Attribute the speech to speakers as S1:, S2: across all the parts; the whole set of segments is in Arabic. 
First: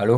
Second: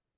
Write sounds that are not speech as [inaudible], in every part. S1: الو،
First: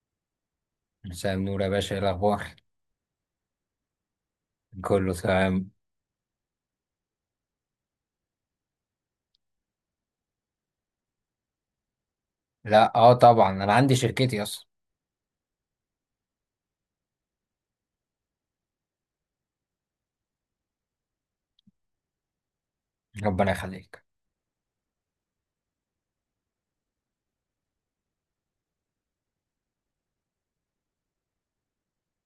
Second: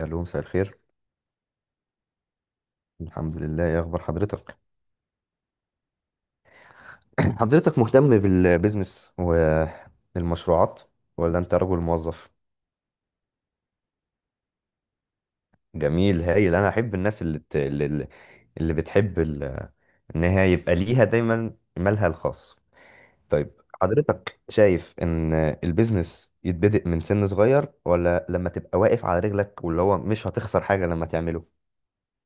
S2: الو، مساء الخير.
S1: مساء النور يا باشا، ايه الاخبار؟
S2: الحمد لله، يا اخبار حضرتك؟
S1: كله تمام.
S2: [clears throat] حضرتك مهتم بالبيزنس والمشروعات، ولا انت رجل موظف؟
S1: لا اه طبعا انا عندي شركتي اصلا.
S2: جميل، هايل. انا احب الناس اللي بتحب ان هي يبقى ليها دايما مالها الخاص.
S1: ربنا
S2: طيب.
S1: يخليك.
S2: حضرتك شايف ان البيزنس يتبدأ من سن صغير، ولا لما تبقى واقف على رجلك واللي هو مش هتخسر حاجة لما تعمله؟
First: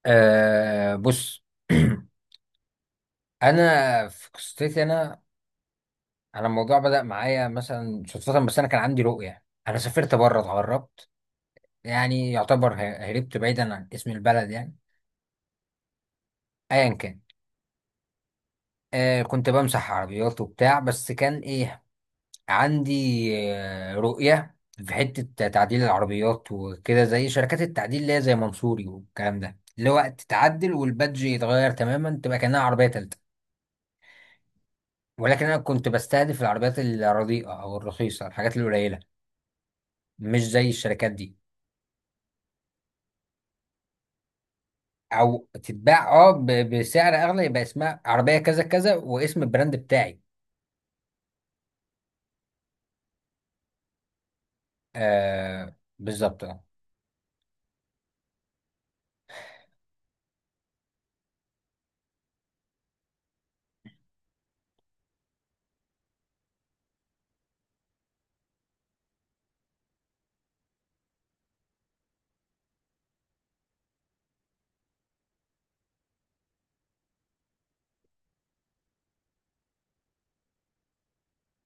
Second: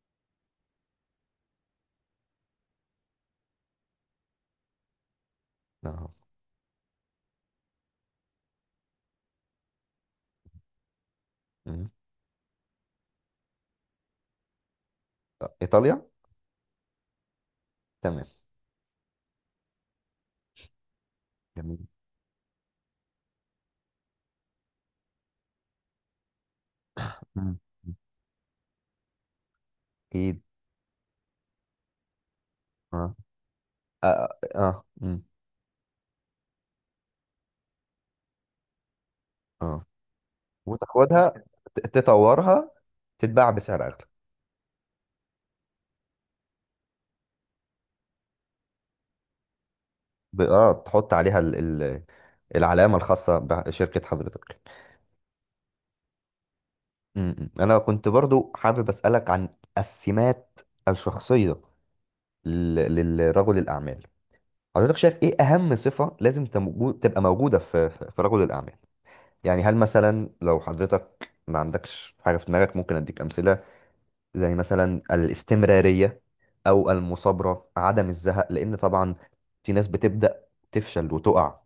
S1: آه بص. [clears throat] انا في قصتي انا
S2: اه.
S1: انا الموضوع بدأ معايا مثلا صدفة، بس انا كان عندي رؤية. انا سافرت بره اتغربت،
S2: مم.
S1: يعني يعتبر هربت بعيدا. عن اسم البلد يعني
S2: ايطاليا.
S1: ايا كان.
S2: تمام.
S1: آه كنت بمسح عربيات وبتاع، بس كان ايه،
S2: جميل.
S1: عندي رؤية في حتة تعديل العربيات وكده، زي
S2: مم.
S1: شركات التعديل اللي هي زي منصوري والكلام ده، اللي هو
S2: اكيد.
S1: تتعدل والبادج يتغير تماما تبقى كأنها عربية
S2: اه،
S1: تالتة.
S2: اه، اه. مم.
S1: ولكن أنا كنت بستهدف العربيات الرديئة أو الرخيصة، الحاجات القليلة،
S2: اه.
S1: مش زي الشركات
S2: وتاخدها،
S1: دي.
S2: ت- تطورها، تتباع بسعر اغلى.
S1: أو تتباع بسعر أغلى، يبقى اسمها عربية كذا كذا واسم البراند بتاعي.
S2: تحط عليها ال... العلامة الخاصة بشركة حضرتك.
S1: آه بالظبط.
S2: م-م. أنا كنت برضو حابب أسألك عن السمات الشخصية للرجل الأعمال. حضرتك شايف إيه أهم صفة لازم تبقى موجودة في رجل الأعمال؟ يعني هل مثلا لو حضرتك ما عندكش حاجة في دماغك، ممكن أديك أمثلة. زي مثلا الاستمرارية، أو المثابرة، عدم الزهق، لأن طبعا في ناس بتبدأ تفشل وتقع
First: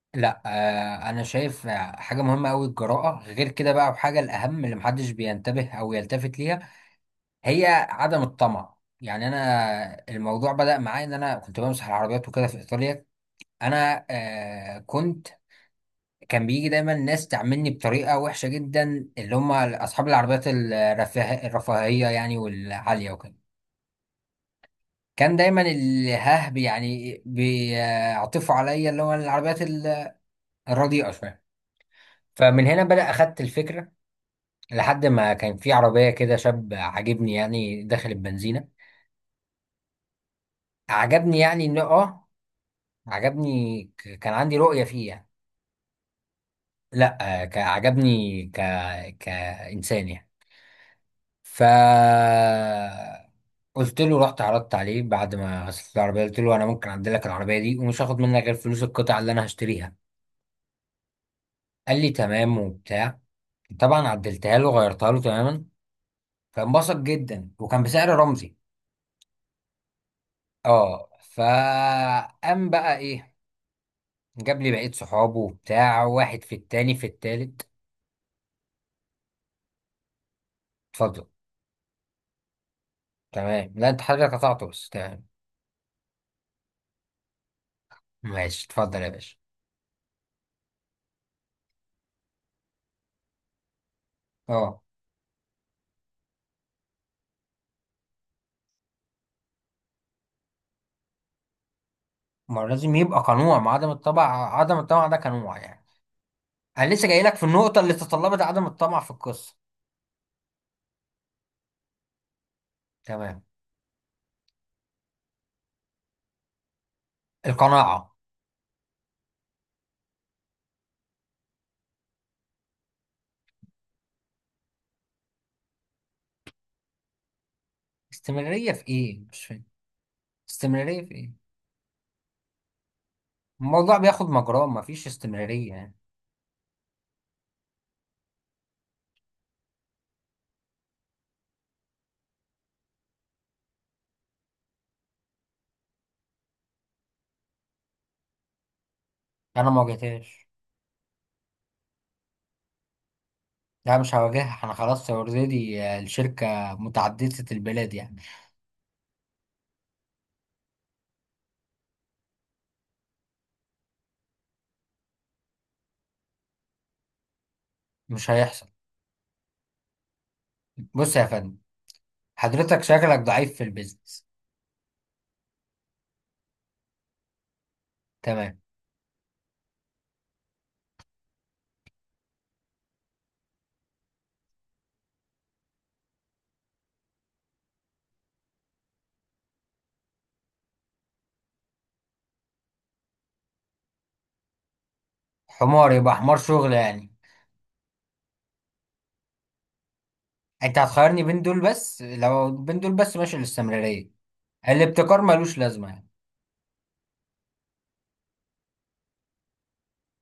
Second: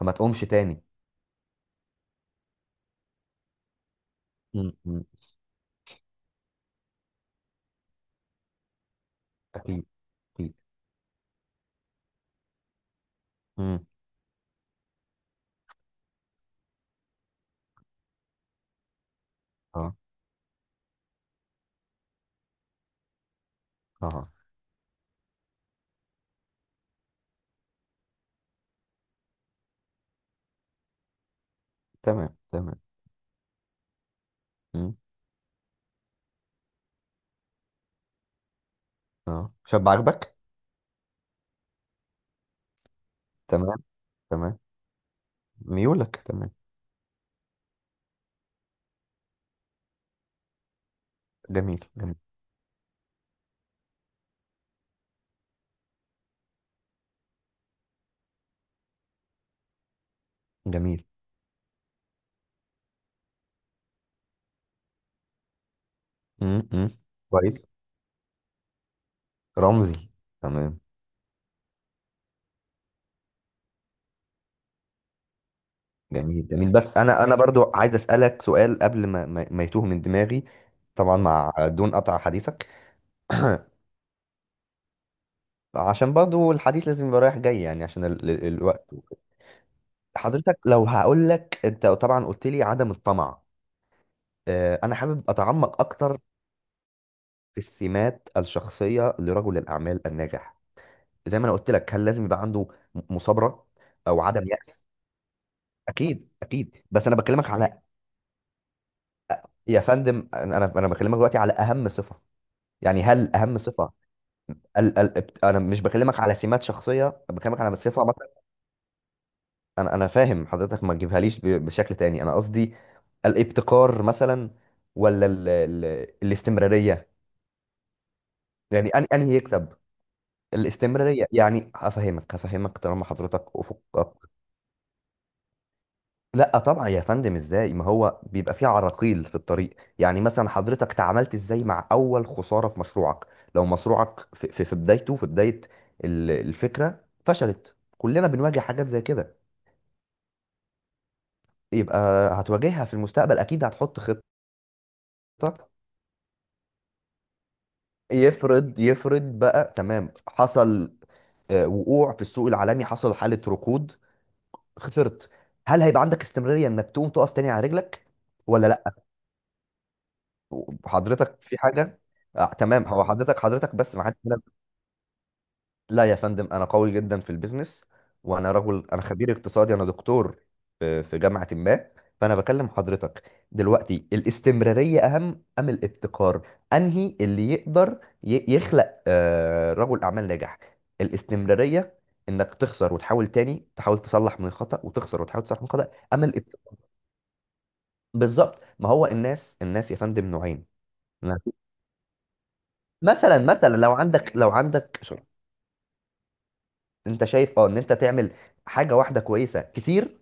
S2: فما تقومش
S1: لا
S2: تاني.
S1: آه، انا شايف حاجه مهمه قوي الجراءه، غير كده بقى وحاجه الاهم
S2: مم،
S1: اللي
S2: مم.
S1: محدش بينتبه او يلتفت ليها، هي عدم الطمع. يعني
S2: أكيد،
S1: انا الموضوع
S2: أكيد.
S1: بدأ معايا ان انا كنت بمسح العربيات وكده في ايطاليا.
S2: مم.
S1: انا آه كنت، كان بيجي دايما ناس تعاملني بطريقه وحشه جدا، اللي هم
S2: أه،
S1: اصحاب العربيات الرفاهيه يعني والعاليه وكده.
S2: أه،
S1: كان دايما الهه يعني بيعطفوا عليا، اللي هو العربيات الرديئه شويه.
S2: تمام،
S1: فمن
S2: تمام.
S1: هنا بدأ أخدت الفكرة.
S2: مم.
S1: لحد ما كان في عربية كده شاب عاجبني يعني، داخل البنزينة.
S2: أه، شاب عاجبك؟
S1: عجبني يعني انه اه،
S2: تمام،
S1: عجبني كان عندي
S2: تمام.
S1: رؤية فيه يعني.
S2: ميولك. تمام.
S1: لا آه، كإنسان يعني. ف
S2: جميل، جميل،
S1: قلت له رحت عرضت عليه بعد ما غسلت العربية، قلت له انا ممكن اعدل لك العربية دي، ومش هاخد منك غير فلوس القطع اللي انا هشتريها.
S2: جميل.
S1: قال لي تمام وبتاع. طبعا عدلتها له، غيرتها له تماما.
S2: مم. مم.
S1: فانبسط جدا،
S2: كويس.
S1: وكان بسعر رمزي.
S2: رمزي. تمام.
S1: اه، فقام بقى ايه، جاب لي بقية صحابه وبتاع، واحد
S2: جميل،
S1: في
S2: جميل.
S1: التاني
S2: بس
S1: في
S2: أنا برضو
S1: التالت.
S2: عايز أسألك سؤال قبل ما يتوه من دماغي. طبعا،
S1: اتفضل.
S2: مع دون قطع حديثك. [clears throat]
S1: تمام، لا انت حضرتك قطعته، بس تمام.
S2: عشان برضو الحديث لازم يبقى رايح جاي، يعني عشان
S1: ماشي
S2: الوقت
S1: اتفضل يا
S2: وكده.
S1: باشا.
S2: حضرتك لو هقول لك، انت طبعا قلت لي عدم الطمع.
S1: اه
S2: انا حابب اتعمق اكتر في السمات الشخصيه لرجل الاعمال الناجح، زي ما انا قلت لك، هل لازم يبقى
S1: ما
S2: عنده؟
S1: هو لازم يبقى قنوع،
S2: مثابره،
S1: ما عدم
S2: او عدم
S1: الطمع، عدم
S2: يأس.
S1: الطمع ده قنوع يعني.
S2: اكيد، اكيد،
S1: انا
S2: بس
S1: لسه
S2: انا
S1: جاي لك في
S2: بكلمك
S1: النقطة،
S2: على...
S1: اللي تطلبت عدم الطمع في القصة.
S2: يا فندم، انا انا أنا بكلمك دلوقتي على اهم صفه. يعني هل
S1: تمام.
S2: اهم صفه؟ انا مش بكلمك على سمات شخصيه، بكلمك على صفه.
S1: القناعة.
S2: انا فاهم حضرتك، ما تجيبهاليش بشكل تاني. انا قصدي الابتكار مثلا، ولا ال الاستمراريه،
S1: استمرارية في
S2: يعني أن
S1: ايه؟
S2: انهي
S1: مش فاهم.
S2: يكسب.
S1: استمرارية في
S2: الاستمراريه،
S1: ايه؟
S2: يعني هفهمك طالما حضرتك
S1: الموضوع بياخد
S2: افقك.
S1: مجراه، مفيش استمرارية يعني.
S2: لا طبعا يا فندم، ازاي؟ ما هو بيبقى فيه عراقيل في الطريق. يعني مثلا حضرتك تعاملت ازاي مع اول خساره في مشروعك؟ لو مشروعك في بدايته، في بدايه الفكره فشلت، كلنا بنواجه حاجات زي كده.
S1: انا ما واجهتهاش.
S2: يبقى هتواجهها في المستقبل اكيد.
S1: لا
S2: هتحط
S1: مش هواجهها، انا خلاص
S2: خطه.
S1: اوريدي الشركة متعددة البلاد يعني.
S2: يفرض بقى، تمام، حصل وقوع في السوق العالمي، حصل حالة ركود، خسرت. هل هيبقى عندك استمرارية انك تقوم تقف تاني على رجلك،
S1: مش
S2: ولا
S1: هيحصل.
S2: لا؟
S1: بص يا
S2: حضرتك
S1: فندم،
S2: في حاجة
S1: حضرتك
S2: تمام. هو
S1: شكلك
S2: حضرتك
S1: ضعيف في
S2: حضرتك بس ما حدش...
S1: البيزنس.
S2: لا يا فندم، انا قوي جدا في البيزنس. وانا
S1: تمام.
S2: رجل، انا خبير اقتصادي، انا دكتور في جامعه ما. فانا بكلم حضرتك دلوقتي، الاستمراريه اهم ام الابتكار؟ انهي اللي يقدر يخلق رجل اعمال ناجح؟ الاستمراريه، انك تخسر وتحاول تاني، تحاول تصلح من الخطا، وتخسر وتحاول تصلح من الخطا.
S1: حمار يبقى
S2: اما
S1: حمار شغل
S2: الابتكار...
S1: يعني.
S2: بالظبط. ما هو الناس يا فندم نوعين.
S1: انت هتخيرني بين دول؟ بس لو بين دول بس، ماشي
S2: مثلا لو
S1: الاستمرارية.
S2: عندك لو عندك
S1: الابتكار
S2: شغل،
S1: ملوش لازمة يعني.
S2: انت شايف ان انت تعمل حاجه واحده كويسه كتير،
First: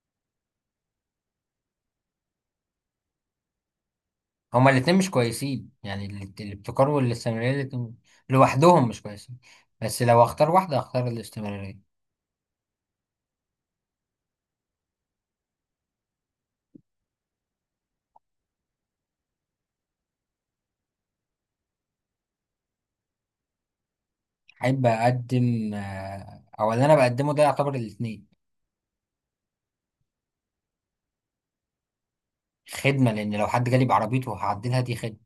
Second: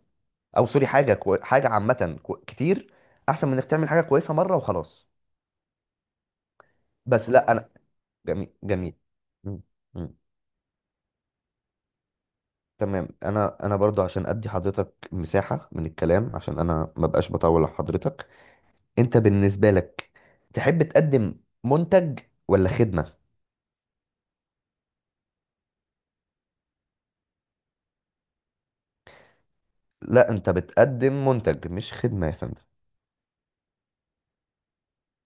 S2: او سوري، حاجه عامه كتير، احسن من انك تعمل حاجه كويسه مره
S1: هما الاتنين
S2: وخلاص.
S1: مش كويسين يعني، الابتكار
S2: بس
S1: والاستمرارية
S2: لا انا.
S1: الاتنين
S2: جميل،
S1: لوحدهم
S2: جميل.
S1: مش كويسين.
S2: مم.
S1: بس
S2: مم.
S1: لو اختار واحدة، اختار الاستمرارية.
S2: تمام. انا برضو عشان ادي حضرتك مساحه من الكلام، عشان انا ما بقاش بطول على حضرتك. انت بالنسبه لك تحب تقدم منتج ولا خدمه؟
S1: احب اقدم آه، او اللي انا بقدمه ده يعتبر الاتنين.
S2: لا، انت بتقدم منتج مش خدمه يا فندم.
S1: خدمة، لان لو حد جالي بعربيته هعدلها دي خدمة.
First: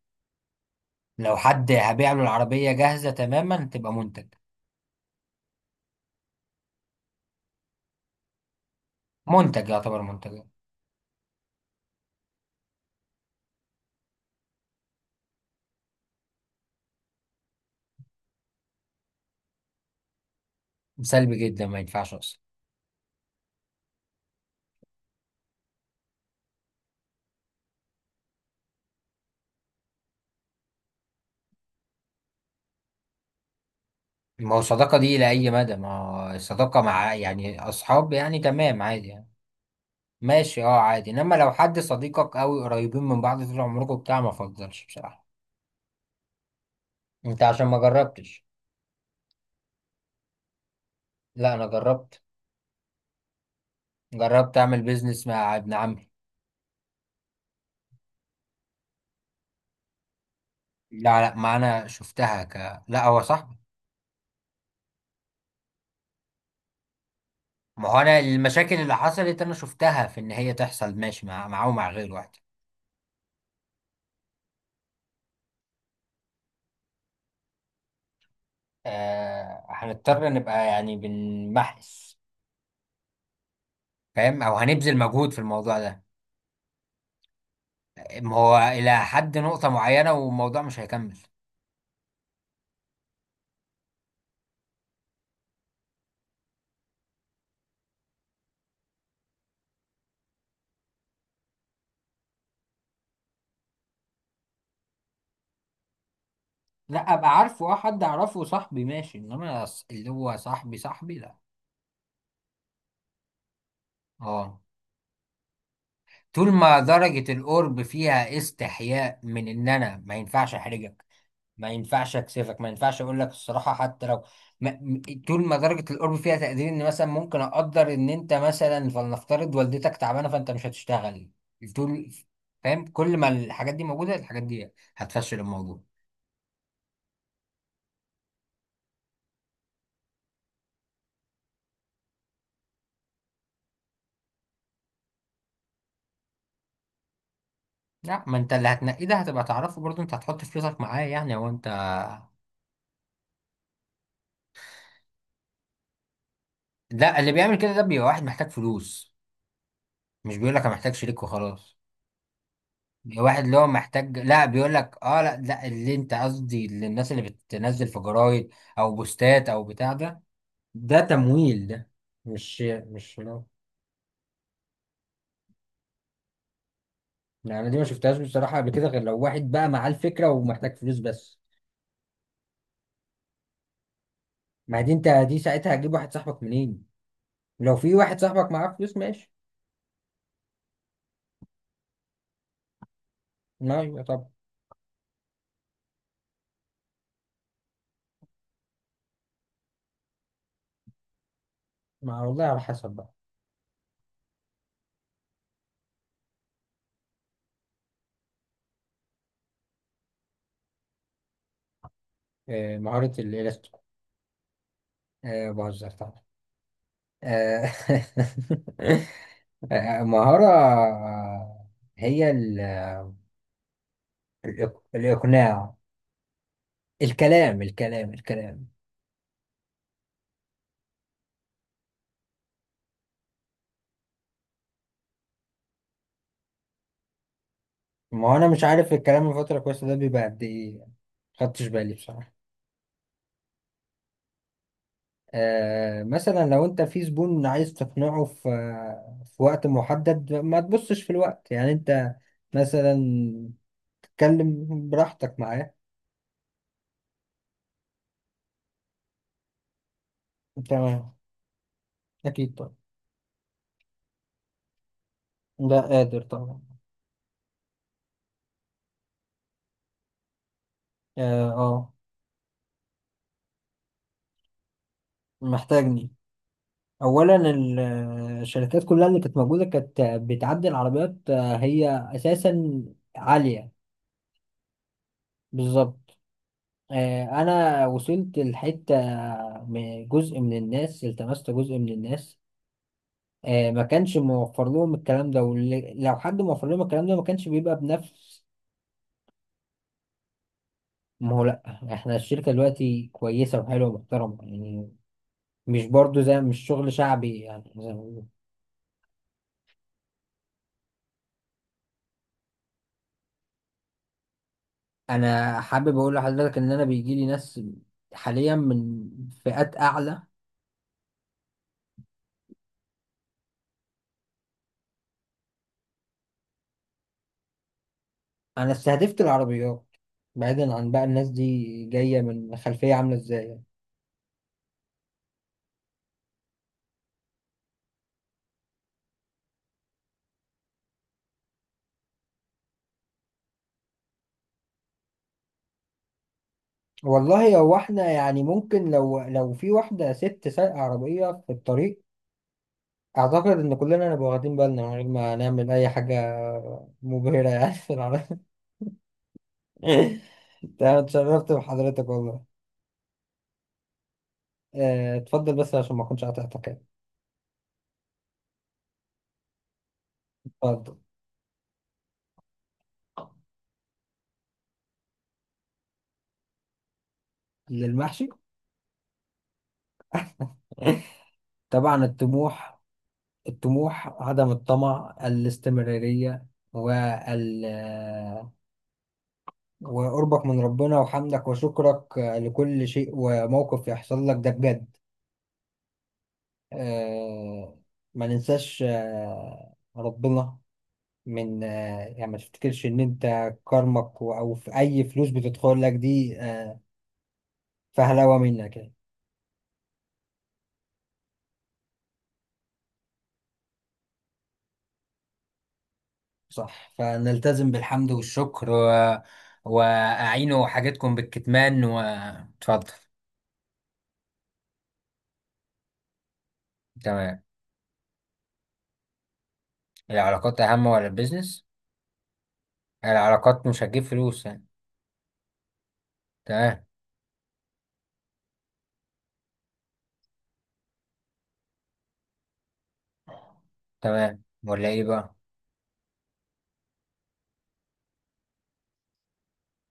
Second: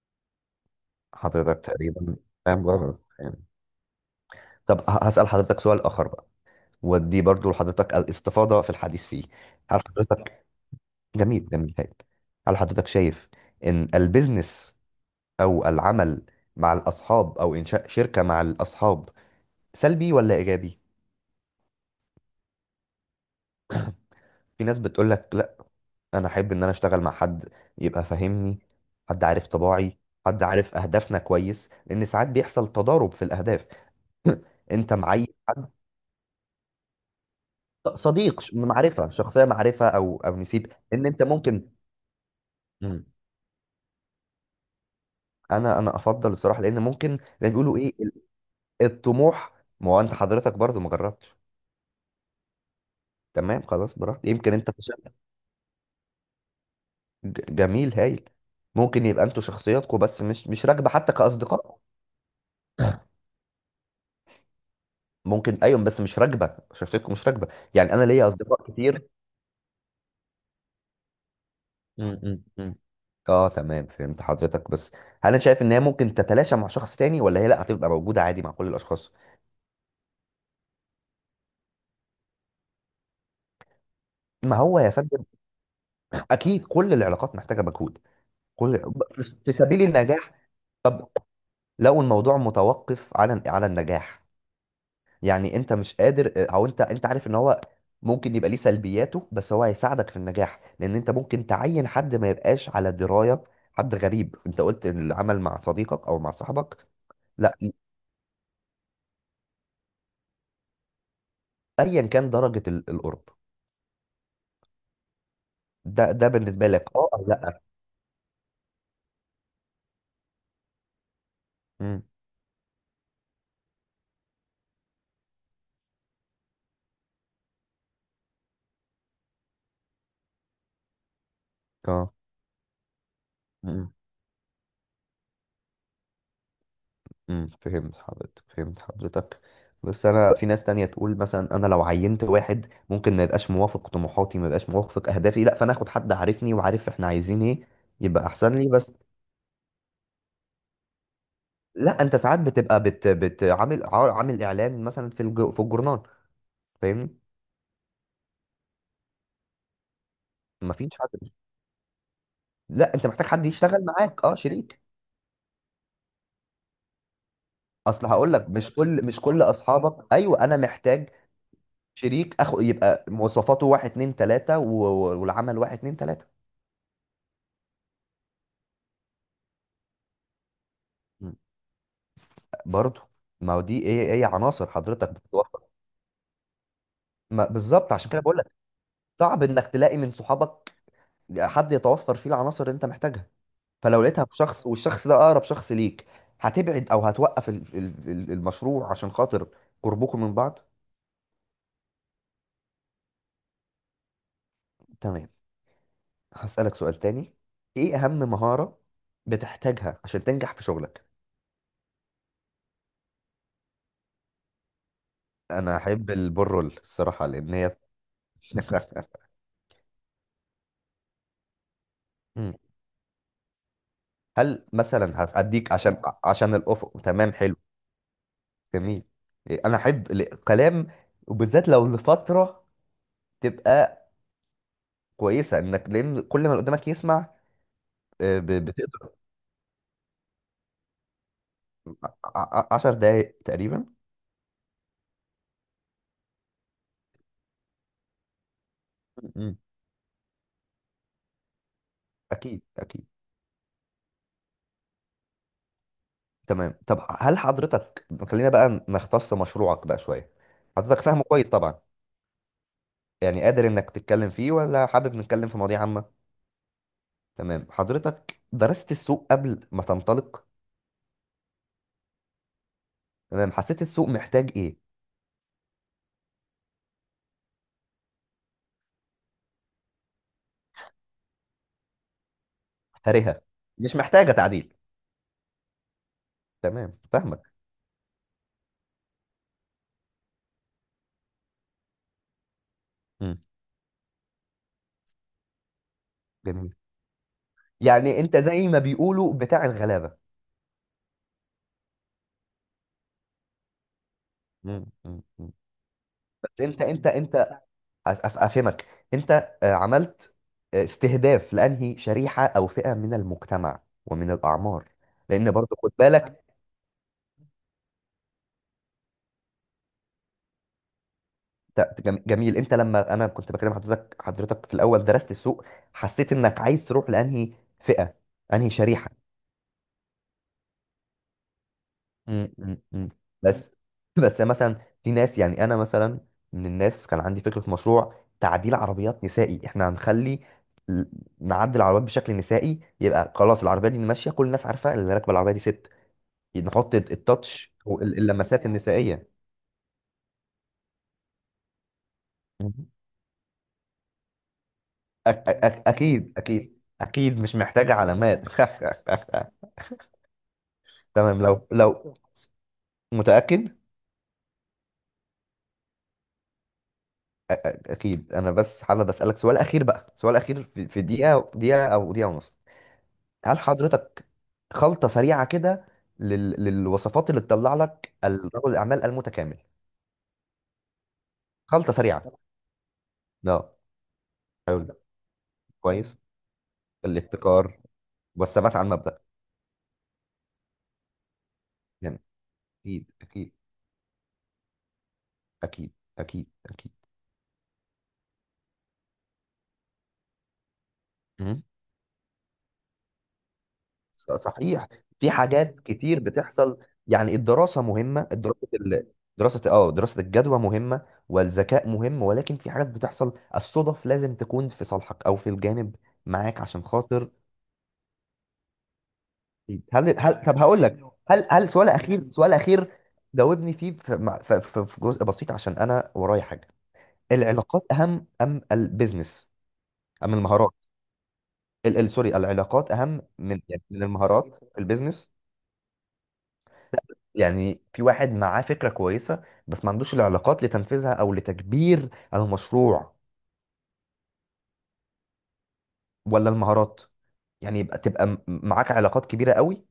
S1: لو
S2: حضرتك
S1: حد هبيع
S2: تقريبا
S1: له
S2: فاهم
S1: العربية
S2: غلط
S1: جاهزة
S2: يعني.
S1: تماما تبقى منتج.
S2: طب هسأل حضرتك سؤال آخر بقى، ودي برضو لحضرتك الاستفاضة في الحديث فيه.
S1: منتج،
S2: هل
S1: يعتبر منتج.
S2: حضرتك جميل، جميل، هايل. هل حضرتك شايف ان البيزنس او العمل مع الاصحاب، او انشاء شركة مع الاصحاب، سلبي ولا ايجابي؟
S1: سلبي جدا، ما ينفعش اصلا.
S2: في ناس بتقول لك لا، انا احب ان انا اشتغل مع حد يبقى فاهمني، حد عارف طباعي، حد عارف اهدافنا كويس، لان ساعات بيحصل تضارب في الاهداف.
S1: ما هو
S2: [clears throat] انت
S1: الصداقه دي
S2: معي
S1: لاي
S2: حد،
S1: مدى؟ ما هو الصداقه مع يعني اصحاب يعني
S2: صديق،
S1: تمام عادي
S2: معرفة
S1: يعني.
S2: شخصية، معرفة او
S1: ماشي
S2: نسيب،
S1: اه
S2: ان
S1: عادي،
S2: انت
S1: انما لو
S2: ممكن...
S1: حد صديقك قوي، قريبين
S2: مم.
S1: من بعض طول عمركم بتاع ما افضلش بصراحه.
S2: انا افضل الصراحة، لان ممكن، زي
S1: انت
S2: ما
S1: عشان ما
S2: بيقولوا، ايه؟
S1: جربتش.
S2: الطموح. ما هو انت حضرتك برضه ما جربتش.
S1: لا انا جربت،
S2: تمام، خلاص، براحتك. يمكن
S1: جربت
S2: انت
S1: اعمل
S2: في شركة
S1: بيزنس مع ابن عمي.
S2: جميل، هايل. ممكن يبقى انتوا شخصياتكم بس مش راكبه حتى
S1: لا ما
S2: كاصدقاء.
S1: انا شفتها ك لا هو صاحبي.
S2: ممكن، ايوه، بس مش راكبه، شخصيتكم مش راكبه.
S1: ما
S2: يعني
S1: هو
S2: انا
S1: انا
S2: ليا اصدقاء
S1: المشاكل اللي
S2: كتير.
S1: حصلت انا شفتها في ان هي تحصل ماشي مع معاه ومع
S2: م-
S1: غيره واحد.
S2: م- م. اه، تمام، فهمت حضرتك. بس هل انا شايف ان هي ممكن تتلاشى مع شخص تاني، ولا هي لا هتبقى موجوده عادي مع كل الاشخاص؟
S1: آه هنضطر نبقى يعني بنمحس، فاهم؟ او
S2: ما هو يا
S1: هنبذل
S2: فندم،
S1: مجهود في الموضوع ده.
S2: اكيد كل العلاقات محتاجه مجهود.
S1: ما هو
S2: كل
S1: إلى
S2: في
S1: حد
S2: في
S1: نقطة
S2: سبيل
S1: معينة
S2: النجاح.
S1: والموضوع مش
S2: طب
S1: هيكمل.
S2: لو الموضوع متوقف على النجاح، يعني انت مش قادر او انت عارف ان هو ممكن يبقى ليه سلبياته بس هو هيساعدك في النجاح، لان انت ممكن تعين حد ما يبقاش على درايه، حد غريب. انت قلت إن العمل مع صديقك او مع صاحبك...
S1: لا ابقى عارفه،
S2: لا،
S1: اه حد اعرفه صاحبي ماشي، انما اللي هو صاحبي صاحبي لا.
S2: ايا كان درجه القرب.
S1: اه.
S2: ده
S1: طول
S2: بالنسبه
S1: ما
S2: لك اه او
S1: درجة
S2: لا؟
S1: القرب فيها استحياء من ان انا ما ينفعش احرجك، ما
S2: امم
S1: ينفعش اكسفك، ما ينفعش اقول لك الصراحة، حتى لو ما... م- طول ما درجة القرب فيها تقدير ان مثلا ممكن اقدر ان انت مثلا، فلنفترض والدتك تعبانة فانت مش هتشتغل. طول
S2: اه
S1: فاهم؟ كل ما الحاجات دي
S2: امم
S1: موجودة، الحاجات دي هتفشل الموضوع.
S2: فهمت حضرتك. بس انا في ناس تانية تقول مثلا، انا لو عينت واحد ممكن ما يبقاش موافق طموحاتي، ما يبقاش موافق اهدافي، لا. فانا اخد حد عارفني وعارف احنا عايزين ايه،
S1: لا
S2: يبقى
S1: ما انت
S2: احسن
S1: اللي
S2: لي. بس...
S1: هتنقيه ده هتبقى تعرفه برضه، انت هتحط فلوسك معاه يعني، هو انت.
S2: لا انت ساعات بتبقى بت بت عامل اعلان مثلا في الجورنال، فاهمني؟
S1: لا اللي بيعمل كده ده بيبقى واحد محتاج فلوس، مش بيقول لك انا
S2: مفيش
S1: محتاج
S2: حد.
S1: شريك وخلاص.
S2: لا، انت
S1: بيبقى
S2: محتاج
S1: واحد
S2: حد
S1: اللي هو
S2: يشتغل
S1: محتاج،
S2: معاك، اه،
S1: لا بيقول
S2: شريك.
S1: لك اه، لا اللي انت قصدي اللي الناس اللي بتنزل في
S2: اصل هقول
S1: جرايد
S2: لك مش
S1: او
S2: كل مش كل
S1: بوستات او بتاع
S2: اصحابك.
S1: ده،
S2: ايوه، انا
S1: ده
S2: محتاج
S1: تمويل ده.
S2: شريك اخو
S1: مش
S2: يبقى
S1: مش لا.
S2: مواصفاته واحد، اتنين، تلاته، والعمل واحد، اتنين، تلاته.
S1: لا، انا دي ما شفتهاش بصراحة قبل كده، غير لو واحد بقى معاه الفكرة ومحتاج فلوس
S2: م.
S1: بس.
S2: برضه. ما هو دي ايه ايه عناصر
S1: ما دي انت
S2: حضرتك
S1: دي
S2: بتتوفر.
S1: ساعتها هتجيب واحد صاحبك منين؟
S2: ما
S1: لو
S2: بالظبط
S1: في
S2: عشان
S1: واحد
S2: كده بقول
S1: صاحبك
S2: لك
S1: معاه فلوس ماشي،
S2: صعب انك تلاقي من صحابك حد يتوفر فيه العناصر اللي انت محتاجها.
S1: ما
S2: فلو
S1: يبقى
S2: لقيتها
S1: طب.
S2: في شخص والشخص ده اقرب شخص ليك، هتبعد او هتوقف المشروع عشان خاطر قربكم من بعض؟
S1: ما والله على حسب بقى.
S2: تمام. هسألك سؤال تاني، ايه اهم مهارة بتحتاجها عشان تنجح في شغلك؟
S1: آه، مهارة الإلكترو، آه،
S2: انا
S1: بهزر
S2: احب
S1: طبعا.
S2: البرول الصراحة، لان
S1: آه،
S2: هي... [laughs]
S1: [laughs] آه، مهارة آه، هي
S2: مم. هل مثلا هديك
S1: الإقناع.
S2: عشان الافق. تمام، حلو،
S1: الكلام الكلام.
S2: جميل. إيه، انا احب الكلام وبالذات لو لفترة تبقى كويسة، انك لان كل ما اللي قدامك يسمع...
S1: ما هو أنا مش عارف
S2: بتقدر
S1: الكلام الفترة الكويسة ده بيبقى قد إيه، خدتش بالي بصراحة.
S2: 10 دقايق تقريبا.
S1: آه، مثلا لو أنت في زبون عايز تقنعه في في
S2: مم.
S1: وقت محدد، ما تبصش في الوقت يعني، أنت
S2: اكيد، اكيد.
S1: مثلا تتكلم براحتك معاه.
S2: تمام. طب هل حضرتك خلينا بقى نختص مشروعك بقى شويه. حضرتك
S1: تمام.
S2: فاهمه كويس طبعا،
S1: أكيد طبعا.
S2: يعني قادر انك تتكلم فيه، ولا حابب نتكلم في
S1: لا
S2: مواضيع
S1: قادر
S2: عامه؟
S1: طبعا.
S2: تمام. حضرتك درست السوق قبل ما تنطلق؟
S1: اه آه،
S2: تمام. حسيت السوق محتاج ايه؟
S1: محتاجني. اولا آه، الشركات كلها اللي كانت موجوده كانت بتعدل عربيات آه، هي اساسا
S2: هرهة.
S1: عاليه.
S2: مش محتاجه تعديل.
S1: بالظبط.
S2: تمام،
S1: آه،
S2: فاهمك.
S1: انا وصلت لحته آه، جزء من الناس، التمست جزء من الناس
S2: مم.
S1: آه، ما كانش موفر لهم الكلام ده، ولو حد موفر
S2: جميل.
S1: لهم الكلام ده ما كانش بيبقى
S2: يعني انت
S1: بنفس.
S2: زي ما بيقولوا، بتاع الغلابه.
S1: ما هو لا، احنا الشركه دلوقتي كويسه وحلوه ومحترمه
S2: مم.
S1: يعني،
S2: مم. مم.
S1: مش برضو زي
S2: بس
S1: مش
S2: انت
S1: شغل
S2: انت انت
S1: شعبي يعني.
S2: افهمك. انت عملت استهداف لانهي شريحه او فئه من المجتمع، ومن الاعمار. لان
S1: انا
S2: برضه خد
S1: حابب اقول
S2: بالك.
S1: لحضرتك ان انا بيجي لي ناس حاليا من فئات اعلى.
S2: جميل، انت لما انا كنت بكلم حضرتك في الاول درست السوق، حسيت انك عايز تروح لانهي فئه، انهي
S1: انا
S2: شريحه.
S1: استهدفت العربيات، بعيدا عن بقى الناس دي جايه
S2: م-
S1: من
S2: م-
S1: خلفيه
S2: م.
S1: عامله ازاي.
S2: بس [laughs] بس مثلا في ناس، يعني انا مثلا من الناس كان عندي فكره مشروع تعديل عربيات نسائي. احنا هنخلي ال- نعدل العربيات بشكل نسائي، يبقى خلاص العربيه دي ماشيه، كل الناس عارفه اللي راكبه العربيه دي ست، نحط
S1: والله
S2: التاتش
S1: هو احنا يعني
S2: واللمسات
S1: ممكن لو
S2: النسائية.
S1: لو في واحده ست سايقه عربيه في الطريق،
S2: مم.
S1: اعتقد ان كلنا نبقى واخدين بالنا من غير ما
S2: أك
S1: نعمل
S2: أك
S1: اي حاجه
S2: أكيد، أكيد، أكيد،
S1: مبهره
S2: مش
S1: يعني في
S2: محتاجة
S1: العربيه.
S2: علامات. [laughs]
S1: [laughs] تمام،
S2: تمام.
S1: اتشرفت
S2: لو
S1: بحضرتك
S2: لو
S1: والله.
S2: متأكد
S1: آه، اتفضل بس عشان ما اكونش قاطعتك يعني.
S2: أ- أكيد، أنا بس حابب أسألك سؤال أخير بقى، سؤال أخير في
S1: اتفضل.
S2: في دقيقة، دقيقة أو دقيقة ونص. هل حضرتك خلطة سريعة كده للوصفات اللي تطلع لك
S1: للمحشي.
S2: رجل الأعمال المتكامل؟
S1: [laughs]
S2: خلطة
S1: طبعا
S2: سريعة.
S1: الطموح.
S2: لا.
S1: الطموح، عدم
S2: حلو،
S1: الطمع،
S2: كويس.
S1: الاستمرارية، وال
S2: الابتكار والثبات على المبدأ.
S1: وقربك من ربنا وحمدك وشكرك
S2: جامد،
S1: لكل شيء
S2: أكيد، أكيد،
S1: وموقف يحصل لك، ده بجد.
S2: أكيد، أكيد، أكيد.
S1: آه، ما ننساش آه، ربنا،
S2: مم.
S1: من آه، يعني ما تفتكرش ان انت كرمك او في
S2: صحيح.
S1: اي فلوس
S2: في حاجات
S1: بتدخل لك
S2: كتير
S1: دي
S2: بتحصل،
S1: آه،
S2: يعني الدراسة مهمة،
S1: فهلوة منك يعني.
S2: دراسة الجدوى مهمة، والذكاء مهم، ولكن في حاجات بتحصل، الصدف لازم تكون في صالحك او في الجانب معاك، عشان
S1: صح،
S2: خاطر...
S1: فنلتزم بالحمد والشكر و...
S2: هل هل طب
S1: وأعينوا
S2: هقول لك،
S1: حاجتكم
S2: هل هل
S1: بالكتمان
S2: سؤال اخير، سؤال اخير.
S1: واتفضل.
S2: جاوبني فيه في جزء بسيط، عشان انا ورايا حاجة.
S1: تمام.
S2: العلاقات اهم ام البيزنس، ام
S1: العلاقات
S2: المهارات؟
S1: أهم ولا البيزنس؟
S2: سوري، العلاقات اهم من،
S1: العلاقات
S2: يعني
S1: مش هتجيب
S2: من
S1: فلوس
S2: المهارات
S1: يعني.
S2: في البيزنس.
S1: تمام.
S2: يعني في واحد معاه فكرة كويسة بس ما عندوش العلاقات لتنفيذها أو لتكبير المشروع،
S1: تمام ولا إيه بقى؟
S2: ولا المهارات؟ يعني يبقى تبقى معاك علاقات كبيرة قوي،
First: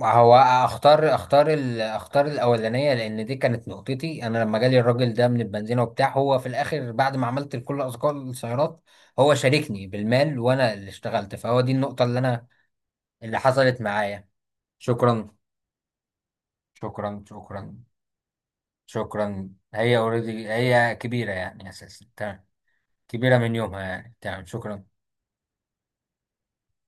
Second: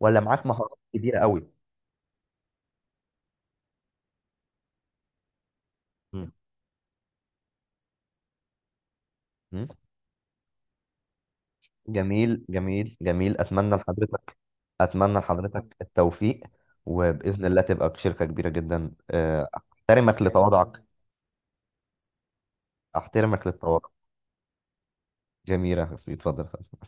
S2: ولا
S1: هو
S2: معاك مهارات
S1: أختار،
S2: كبيرة قوي؟
S1: أختار أختار الأولانية، لأن دي كانت نقطتي أنا لما جالي الراجل ده من البنزينة وبتاع،
S2: مم.
S1: هو في الآخر بعد ما عملت كل أذكار السيارات، هو
S2: مم.
S1: شاركني بالمال وأنا اللي اشتغلت، فهو دي النقطة اللي
S2: جميل،
S1: أنا
S2: جميل، جميل.
S1: اللي حصلت معايا.
S2: أتمنى
S1: شكرا
S2: لحضرتك التوفيق،
S1: شكرا
S2: وبإذن الله
S1: شكرا
S2: تبقى شركة كبيرة جدا.
S1: شكرا. هي
S2: أحترمك
S1: اوريدي
S2: لتواضعك،
S1: هي كبيرة يعني أساسا، تمام. كبيرة
S2: أحترمك
S1: من يومها
S2: للتواضع.
S1: يعني، تمام شكرا.
S2: جميلة، اتفضل.